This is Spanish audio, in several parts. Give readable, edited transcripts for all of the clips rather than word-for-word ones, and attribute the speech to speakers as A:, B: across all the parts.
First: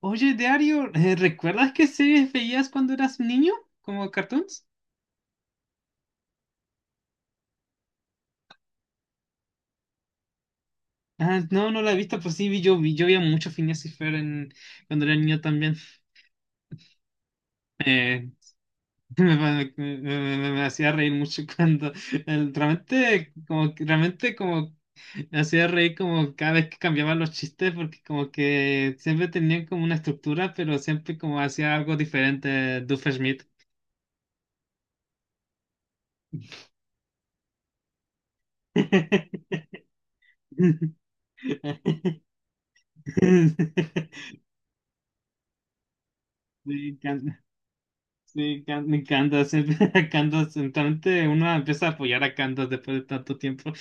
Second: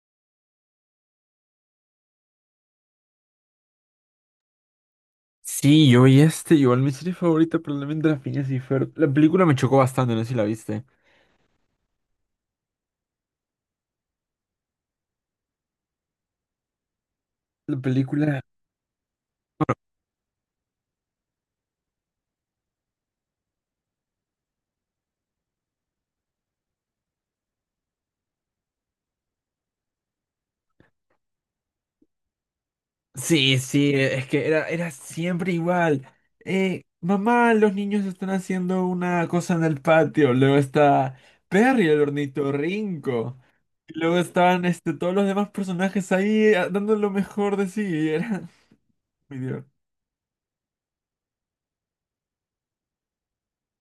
A: Oye, Dario, ¿recuerdas qué series veías cuando eras niño? ¿Como cartoons?
B: Sí, yo vi igual mi serie favorita probablemente La Phineas y Ferb. La película me chocó bastante, no sé si la viste.
A: Ah, no, no la he visto, pero sí, yo veía mucho Phineas y Fer en, cuando era niño también.
B: La
A: Eh,
B: película.
A: me, me- me- me hacía reír mucho cuando realmente como me hacía reír como cada vez que cambiaban los chistes, porque como que siempre tenían como una estructura, pero siempre como hacía algo diferente Schmidt.
B: Sí, sí, es que era siempre igual. Mamá, los niños están haciendo una cosa en el patio. Luego está Perry, el ornitorrinco. Y luego estaban todos los demás personajes ahí
A: Me
B: dando lo
A: encanta.
B: mejor de sí. Y era...
A: Sí, me
B: Mi
A: encanta.
B: Dios.
A: Siempre a Candace. Entonces uno empieza a apoyar a Candace después de tanto tiempo.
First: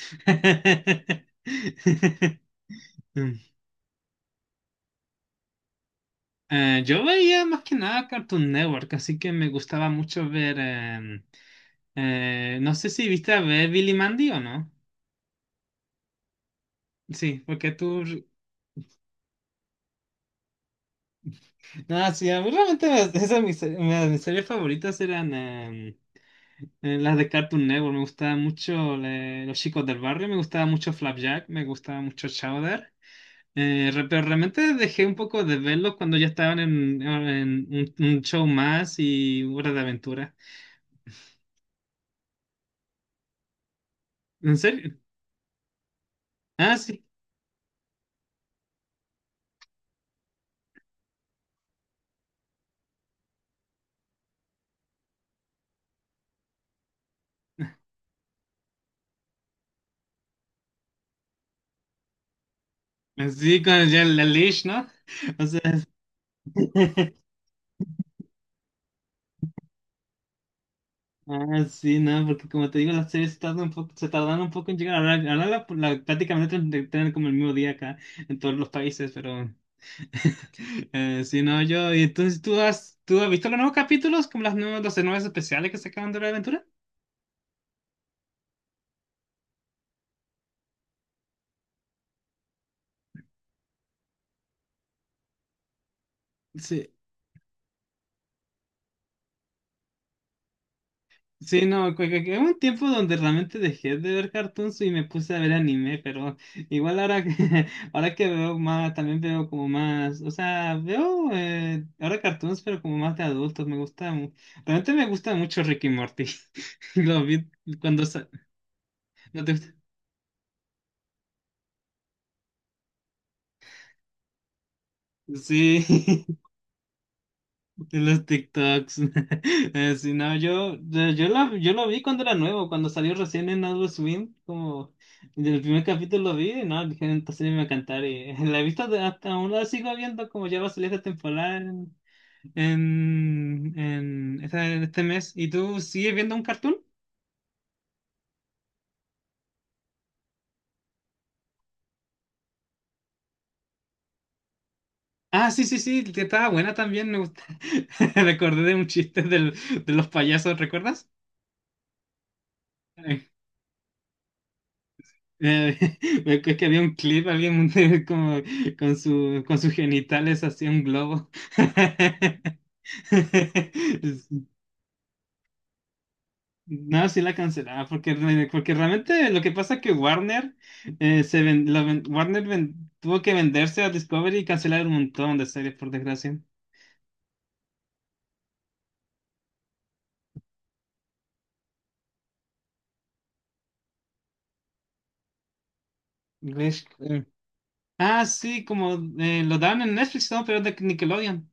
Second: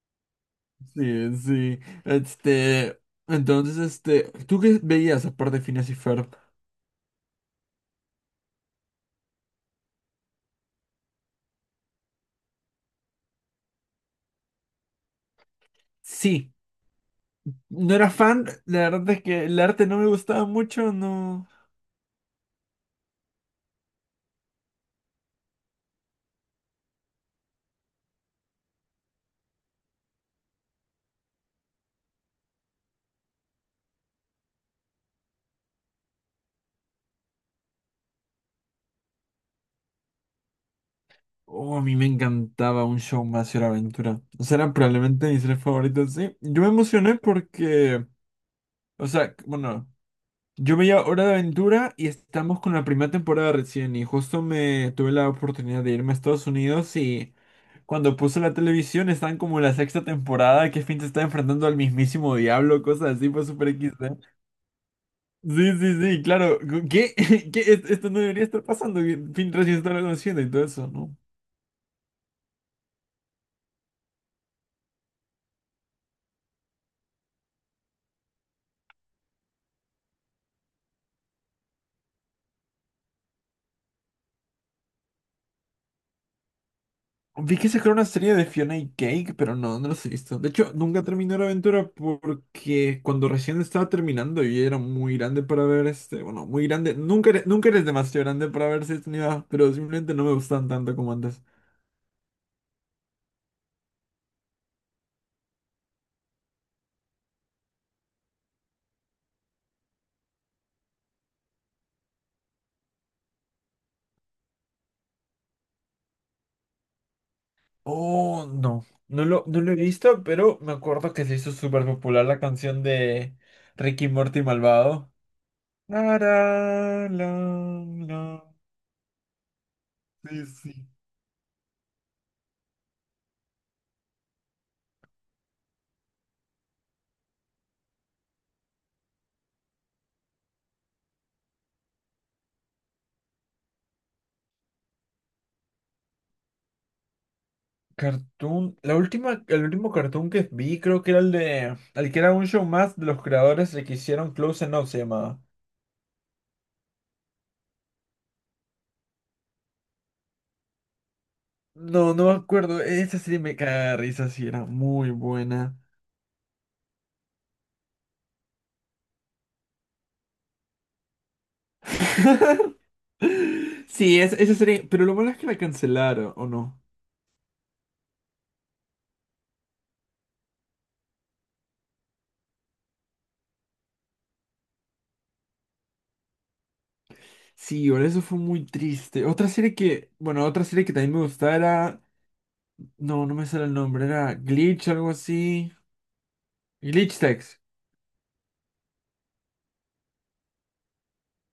B: Sí, sí. Este,
A: Mm.
B: entonces, ¿tú qué veías aparte de Phineas y Ferb?
A: Yo veía más que nada Cartoon Network, así que me gustaba mucho ver, no sé si viste a ver Billy Mandy o no.
B: Sí.
A: Sí, porque
B: No
A: tú.
B: era fan, la verdad es que el arte no me gustaba mucho, no.
A: No, sí, a mí realmente mis series favoritas eran, las de Cartoon Network. Me gustaba mucho, Los Chicos del Barrio, me gustaba mucho Flapjack, me gustaba mucho Chowder. Pero realmente dejé un poco de verlos cuando ya estaban en, un show más y Hora de Aventura.
B: Oh, a mí me encantaba un show más y la aventura. O sea,
A: ¿En
B: eran
A: serio?
B: probablemente mis tres favoritos, sí. Yo me
A: Ah, sí.
B: emocioné porque, o sea, bueno, yo veía Hora de Aventura y estamos con la primera temporada recién y justo me tuve la oportunidad de irme a Estados Unidos y cuando puse la televisión están como en la sexta temporada, que Finn se está enfrentando al mismísimo diablo, cosas así, fue
A: Sí,
B: súper
A: con
B: equis
A: ya
B: de...
A: la leash, ¿no? O sea,
B: Sí, sí, sí, claro. ¿Qué? ¿Qué? Es- esto no debería estar pasando, que Finn recién está conociendo y todo eso, ¿no?
A: ah, sí, no, porque como te digo, las series tardan un poco, se tardan un poco en llegar. Ahora prácticamente tienen como el mismo día acá en todos los países, pero sí, no, yo. Y entonces, tú has visto los nuevos capítulos, como los nuevos especiales que sacaron de Hora de Aventura?
B: Vi que sacaron una serie de Fiona y Cake, pero no, no los he visto. De hecho, nunca terminé la aventura porque cuando recién estaba terminando y era muy grande para ver bueno, muy
A: Sí.
B: grande. Nunca, eres- nunca eres demasiado grande para ver si edad, pero simplemente no me gustan tanto como antes.
A: Sí, no, que hubo un tiempo donde realmente dejé de ver cartoons y me puse a ver anime, pero igual ahora que, ahora que veo más, también veo como más, o sea, veo, ahora cartoons, pero como más de adultos. Me gusta, realmente me gusta mucho Ricky Morty. Lo vi cuando, sa-
B: Oh, no.
A: ¿no te
B: No lo
A: gusta?
B: he visto, pero me acuerdo que se hizo súper popular la canción de Ricky Morty Malvado.
A: Sí.
B: La, la, la,
A: De los
B: la.
A: TikToks. Sí, no,
B: Sí, sí.
A: yo lo vi cuando era nuevo, cuando salió recién en Adult Swim, como el primer capítulo lo vi, y no, dije, "esta serie me va a encantar", y la he visto, hasta aún la sigo viendo, como ya va a salir esta temporada en, en este mes. ¿Y tú sigues viendo un cartoon?
B: Cartoon. El último cartoon que vi creo que era el de... El que era un show más de los creadores de que hicieron Close Enough se llamaba.
A: Ah, sí, sí, sí, que estaba buena también, me gusta. Recordé de un chiste de los payasos, ¿recuerdas?
B: No, no me acuerdo. Esa serie me caga de risa, sí, era muy buena.
A: Eh, me acuerdo que había un clip, había un como con con sus genitales hacía un globo.
B: Sí, es- esa serie. Pero lo malo es que la cancelaron, ¿o no?
A: No, sí la cancelaba, porque, porque realmente lo que pasa es que Warner, se ven- la ven- Warner ven- tuvo que venderse a Discovery y cancelar un montón de series, por desgracia.
B: Sí, ahora eso fue muy triste. Otra serie que... Bueno, otra serie que también me gustaba era... No, no me sale el nombre, era Glitch, algo así.
A: Ves-
B: Glitch
A: eh,
B: Tech.
A: Ah, sí, como, lo dan en Netflix, ¿no? Pero es de Nickelodeon.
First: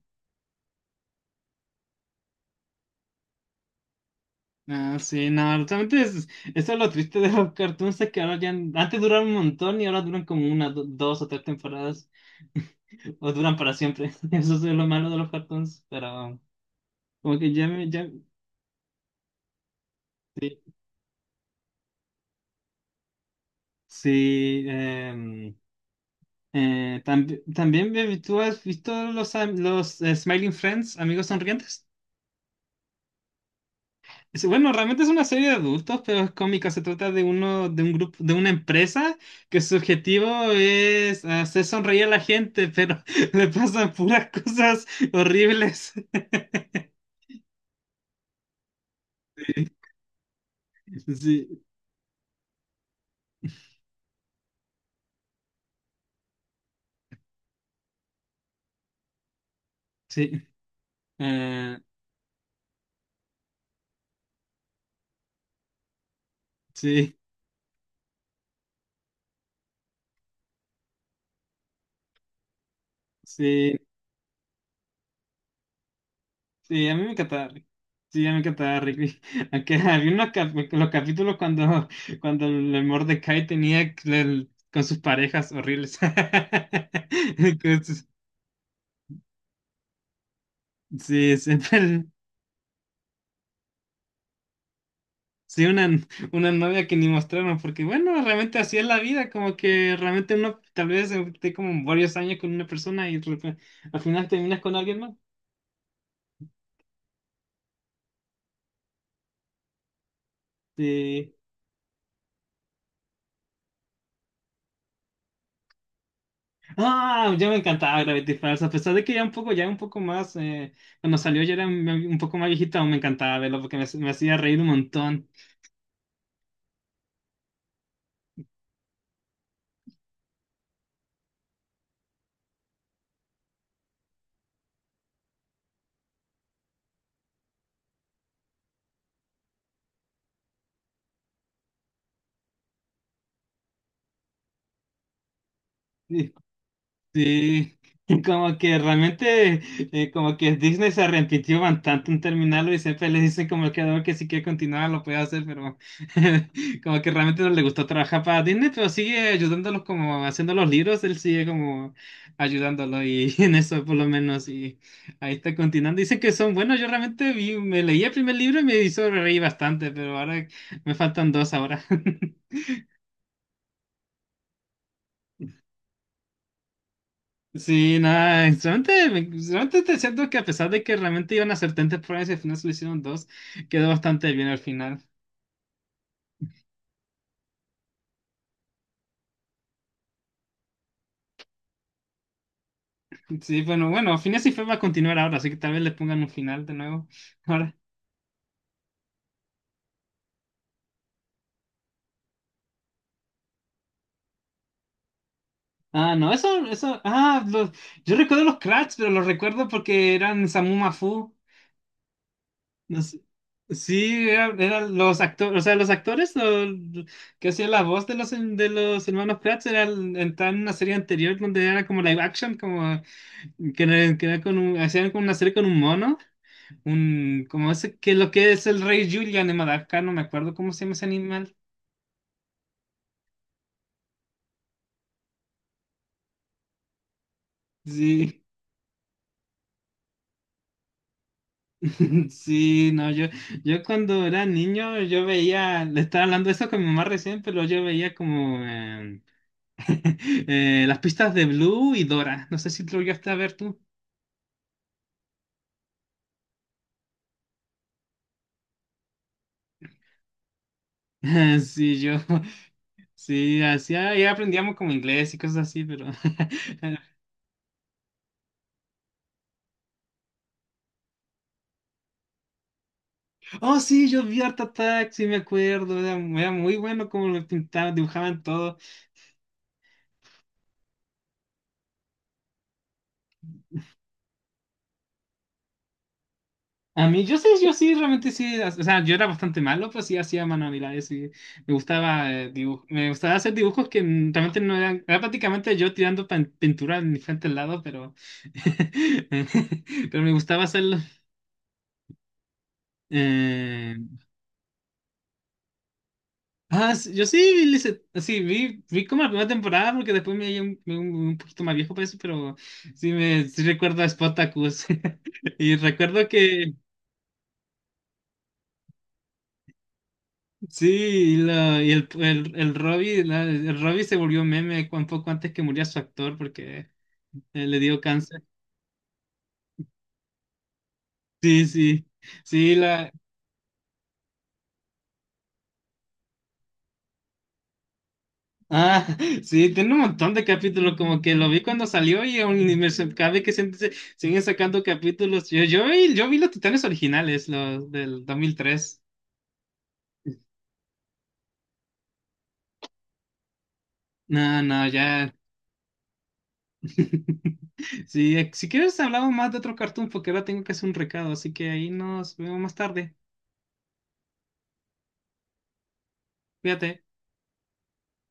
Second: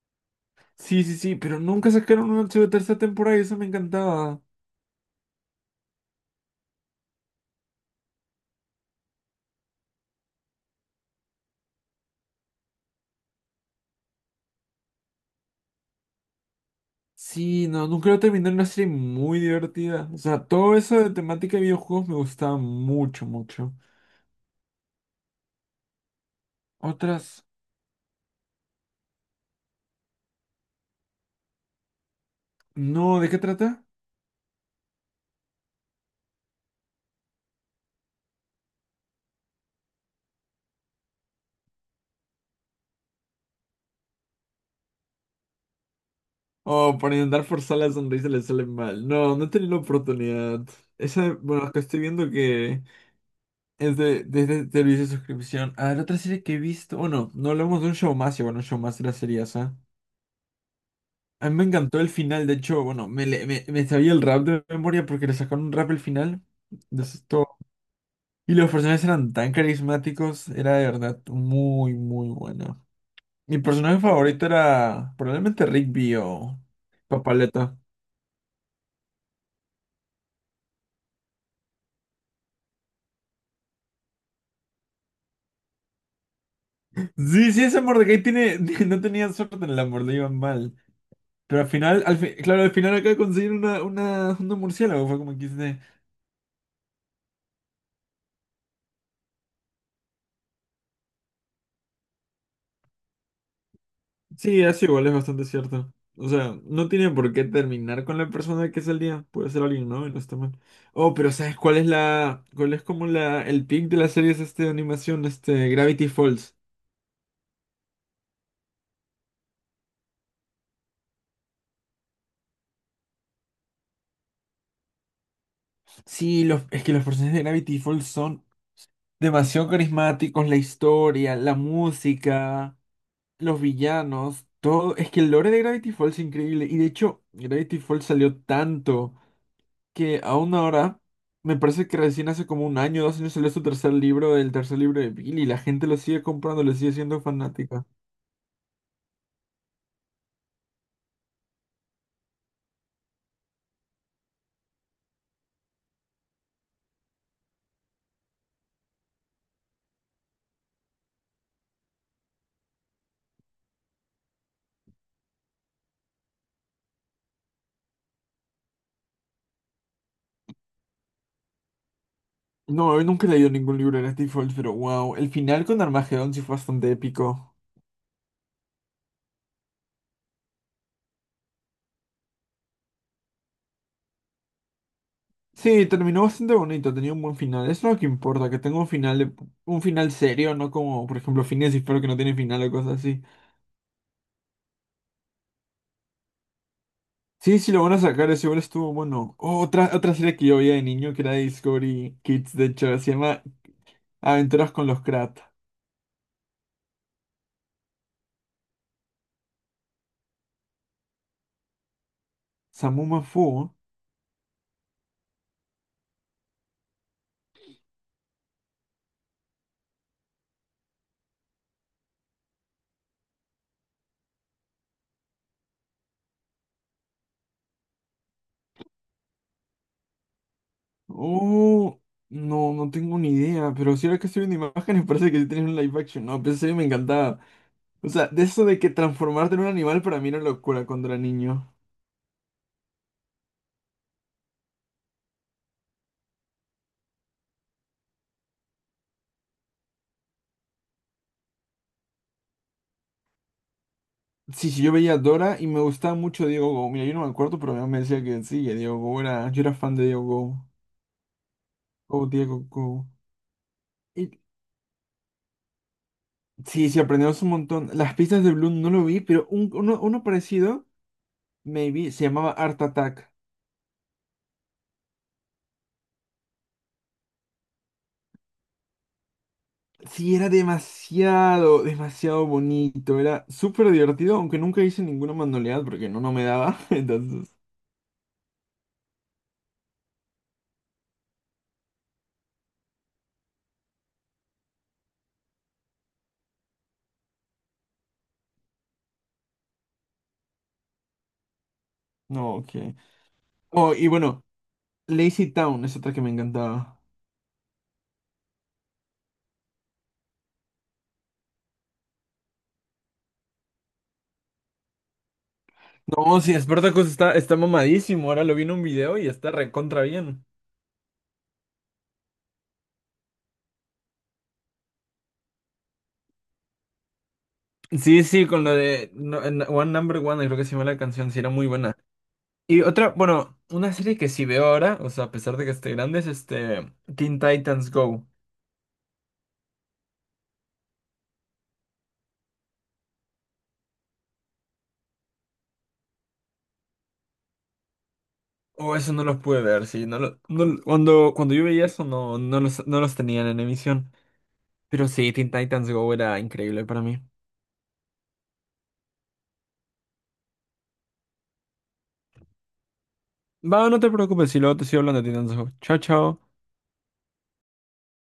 B: Sí, sí, sí, pero nunca sacaron una segunda- tercera temporada y eso me encantaba.
A: Ah, sí, no, eso es lo triste de los cartoons, es que ahora ya, antes duraron un montón y ahora duran como dos o tres temporadas, o duran para siempre. Eso es lo malo de los cartoons, pero como que ya
B: Sí, no, nunca lo terminé, era una serie muy divertida. O sea, todo eso de temática de videojuegos me gustaba mucho, mucho.
A: sí,
B: Otras,
A: también, baby, ¿tú has visto los, am- los Smiling Friends, amigos sonrientes?
B: no, ¿de qué trata?
A: Bueno, realmente es una serie de adultos, pero es cómica. Se trata de uno, de un grupo, de una empresa que su objetivo es hacer sonreír a la gente, pero le pasan puras cosas horribles.
B: Oh, por intentar forzar la sonrisa le sale mal. No, no he tenido la oportunidad. Esa,
A: Sí,
B: bueno, que estoy viendo que es desde servicio de suscripción. A ver, otra serie que he visto, bueno, no hablamos de un show más, y bueno, un show más era serie esa.
A: sí,
B: A mí me
A: eh,
B: encantó el final, de hecho, bueno, me sabía el rap de memoria porque le sacaron un rap al final. De eso
A: sí,
B: es todo. Y los personajes eran tan carismáticos, era de verdad muy, muy bueno. Mi
A: sí,
B: personaje favorito era probablemente Rigby o
A: sí, a mí me encantaba Rick.
B: Papaleta.
A: Sí, a mí me encantaba Rick. Aunque había los capítulos cuando, el Mordecai tenía con sus parejas horribles.
B: Sí, sí, ese
A: Con sus-
B: Mordecai tiene, no tenía suerte en el amor, le iban mal.
A: Sí,
B: Pero al final,
A: siempre.
B: al fi- claro, al final acaba de conseguir una murciélago, fue como
A: Sí,
B: quise.
A: una novia que ni mostraron, porque bueno, realmente así es la vida. Como que realmente uno tal vez, esté como varios años con una persona y al final terminas
B: Sí,
A: con
B: eso
A: alguien
B: igual es
A: más.
B: bastante cierto. O sea, no tiene por qué terminar con la persona que salía. Puede ser alguien, ¿no? Y no está mal. Oh, pero
A: Sí.
B: ¿sabes cuál es la, cuál es como la, el pic de las series de animación, este, Gravity Falls?
A: Ah, ya me encantaba Gravity Falls. A pesar de que ya un poco más, cuando salió ya era un poco más viejita, aún me encantaba verlo porque me hacía reír un montón.
B: Sí, los, es que los personajes de Gravity Falls son demasiado carismáticos, la historia, la música, los villanos, todo. Es que el lore de Gravity Falls es increíble. Y de hecho, Gravity Falls salió tanto que aún ahora, me parece que recién hace como un año, dos años salió su tercer libro, el tercer libro de Billy, y la gente lo sigue comprando, le sigue siendo
A: Sí,
B: fanática.
A: como que realmente, como que Disney se arrepintió bastante en terminarlo y siempre le dicen como que, no, que si quiere continuar lo puede hacer, pero como que realmente no le gustó trabajar para Disney, pero sigue ayudándolos como haciendo los libros. Él sigue como ayudándolo y en eso por lo menos, y ahí está continuando. Dicen que son buenos. Me leí el primer libro y me hizo reír bastante, pero ahora me faltan dos ahora.
B: No, yo nunca he leído ningún libro de Steve Follett, pero wow, el final con Armagedón sí fue bastante épico.
A: Sí, nada, solamente, te siento que, a pesar de que realmente iban a hacer tantas pruebas y al final solo hicieron dos, quedó bastante bien al final.
B: Sí, terminó bastante bonito, tenía un buen final. Eso es lo que importa, que tenga un final de- un final serio, no como, por ejemplo, Phineas y Ferb, que no tiene final o cosas así.
A: Sí, bueno, bueno, Phineas y Ferb va a continuar ahora, así que tal vez le pongan un final de nuevo.
B: Sí, sí,
A: Ahora.
B: lo van a sacar, ese igual estuvo bueno. Oh, otra, otra serie que yo veía de niño que era de Discovery Kids, de hecho, se llama Aventuras con los Krat.
A: Ah, no, eso, ah, yo recuerdo los Kratts, pero los recuerdo porque eran Samu Mafu. No sé.
B: Samuma Fu.
A: Sí, eran los actores, o sea, los actores que hacían la voz de los, hermanos Kratts, era entraron en una serie anterior donde era como live action, como que era con un, hacían como una serie con un mono, un, como ese, que lo que es el rey Julian de Madagascar, no me acuerdo cómo se llama ese animal.
B: Oh, no, no tengo ni idea. Pero si ahora que estoy viendo imágenes, parece que sí tienes un live action. No, pensé que me encantaba. O sea, de
A: Sí,
B: eso de que transformarte en un animal para mí era locura cuando era niño.
A: sí, no, yo cuando era niño, le estaba hablando de eso con mi mamá recién, pero yo veía como, las pistas de Blue y Dora, no sé si lo llegaste a ver tú.
B: Sí, sí, yo veía a Dora y me gustaba mucho Diego Go. Mira, yo no me acuerdo, pero mi mamá me decía que sí, que Diego Go era... Yo era fan de Diego Go.
A: Sí,
B: Oh, Diego Go.
A: sí, hacía,
B: Y
A: ya aprendíamos como inglés y cosas así, pero
B: sí, sí, aprendimos un montón. Las pistas de Bloom no lo vi, pero un- uno parecido, maybe, se llamaba Art Attack.
A: oh, sí, yo vi Art Attack, sí me acuerdo, era muy bueno como lo pintaban, dibujaban todo.
B: Sí, era demasiado, demasiado bonito. Era súper divertido, aunque nunca hice ninguna manualidad porque no, no me daba.
A: A mí, yo sí,
B: Entonces,
A: yo sí, realmente sí, o sea, yo era bastante malo, pero sí hacía manualidades y me gustaba hacer dibujos que, realmente no eran, era prácticamente yo tirando pintura en diferentes lados, pero pero me gustaba hacerlo.
B: no, ok. Oh,
A: eh,
B: y bueno, Lazy Town es otra que me
A: Ah,
B: encantaba.
A: sí, yo sí vi, vi como la primera temporada, porque después me vi poquito más viejo para eso, pero sí recuerdo a Spartacus. Y recuerdo
B: No, sí,
A: que
B: Spartacus está, está mamadísimo. Ahora lo vi en un video y está recontra bien.
A: sí, el Robbie se volvió meme un poco antes que muriera su actor, porque le dio
B: Sí,
A: cáncer.
B: sí, con lo de no- en- One Number One, creo que se llama la canción, sí, era muy
A: Sí,
B: buena.
A: sí, sí,
B: Y otra,
A: la,
B: bueno, una serie que sí veo ahora, o sea, a pesar de que esté grande, es este Teen Titans Go.
A: ah, sí, tiene un montón de capítulos, como que lo vi cuando salió y aún ni me se- cada vez que siguen sacando capítulos. Yo vi los Titanes originales, los del dos mil
B: Oh,
A: tres.
B: eso no los pude ver, sí. No lo- no lo- cuando, cuando yo veía eso, no, no los, no los tenían en emisión.
A: No, no,
B: Pero sí,
A: ya.
B: Teen Titans Go era increíble para mí.
A: Sí, si quieres hablamos más de otro cartoon porque ahora tengo que hacer un recado, así que ahí nos vemos más tarde.
B: Va, no te preocupes, si luego te sigo hablando de Teen Titans Go. Chao, chao.
A: Cuídate.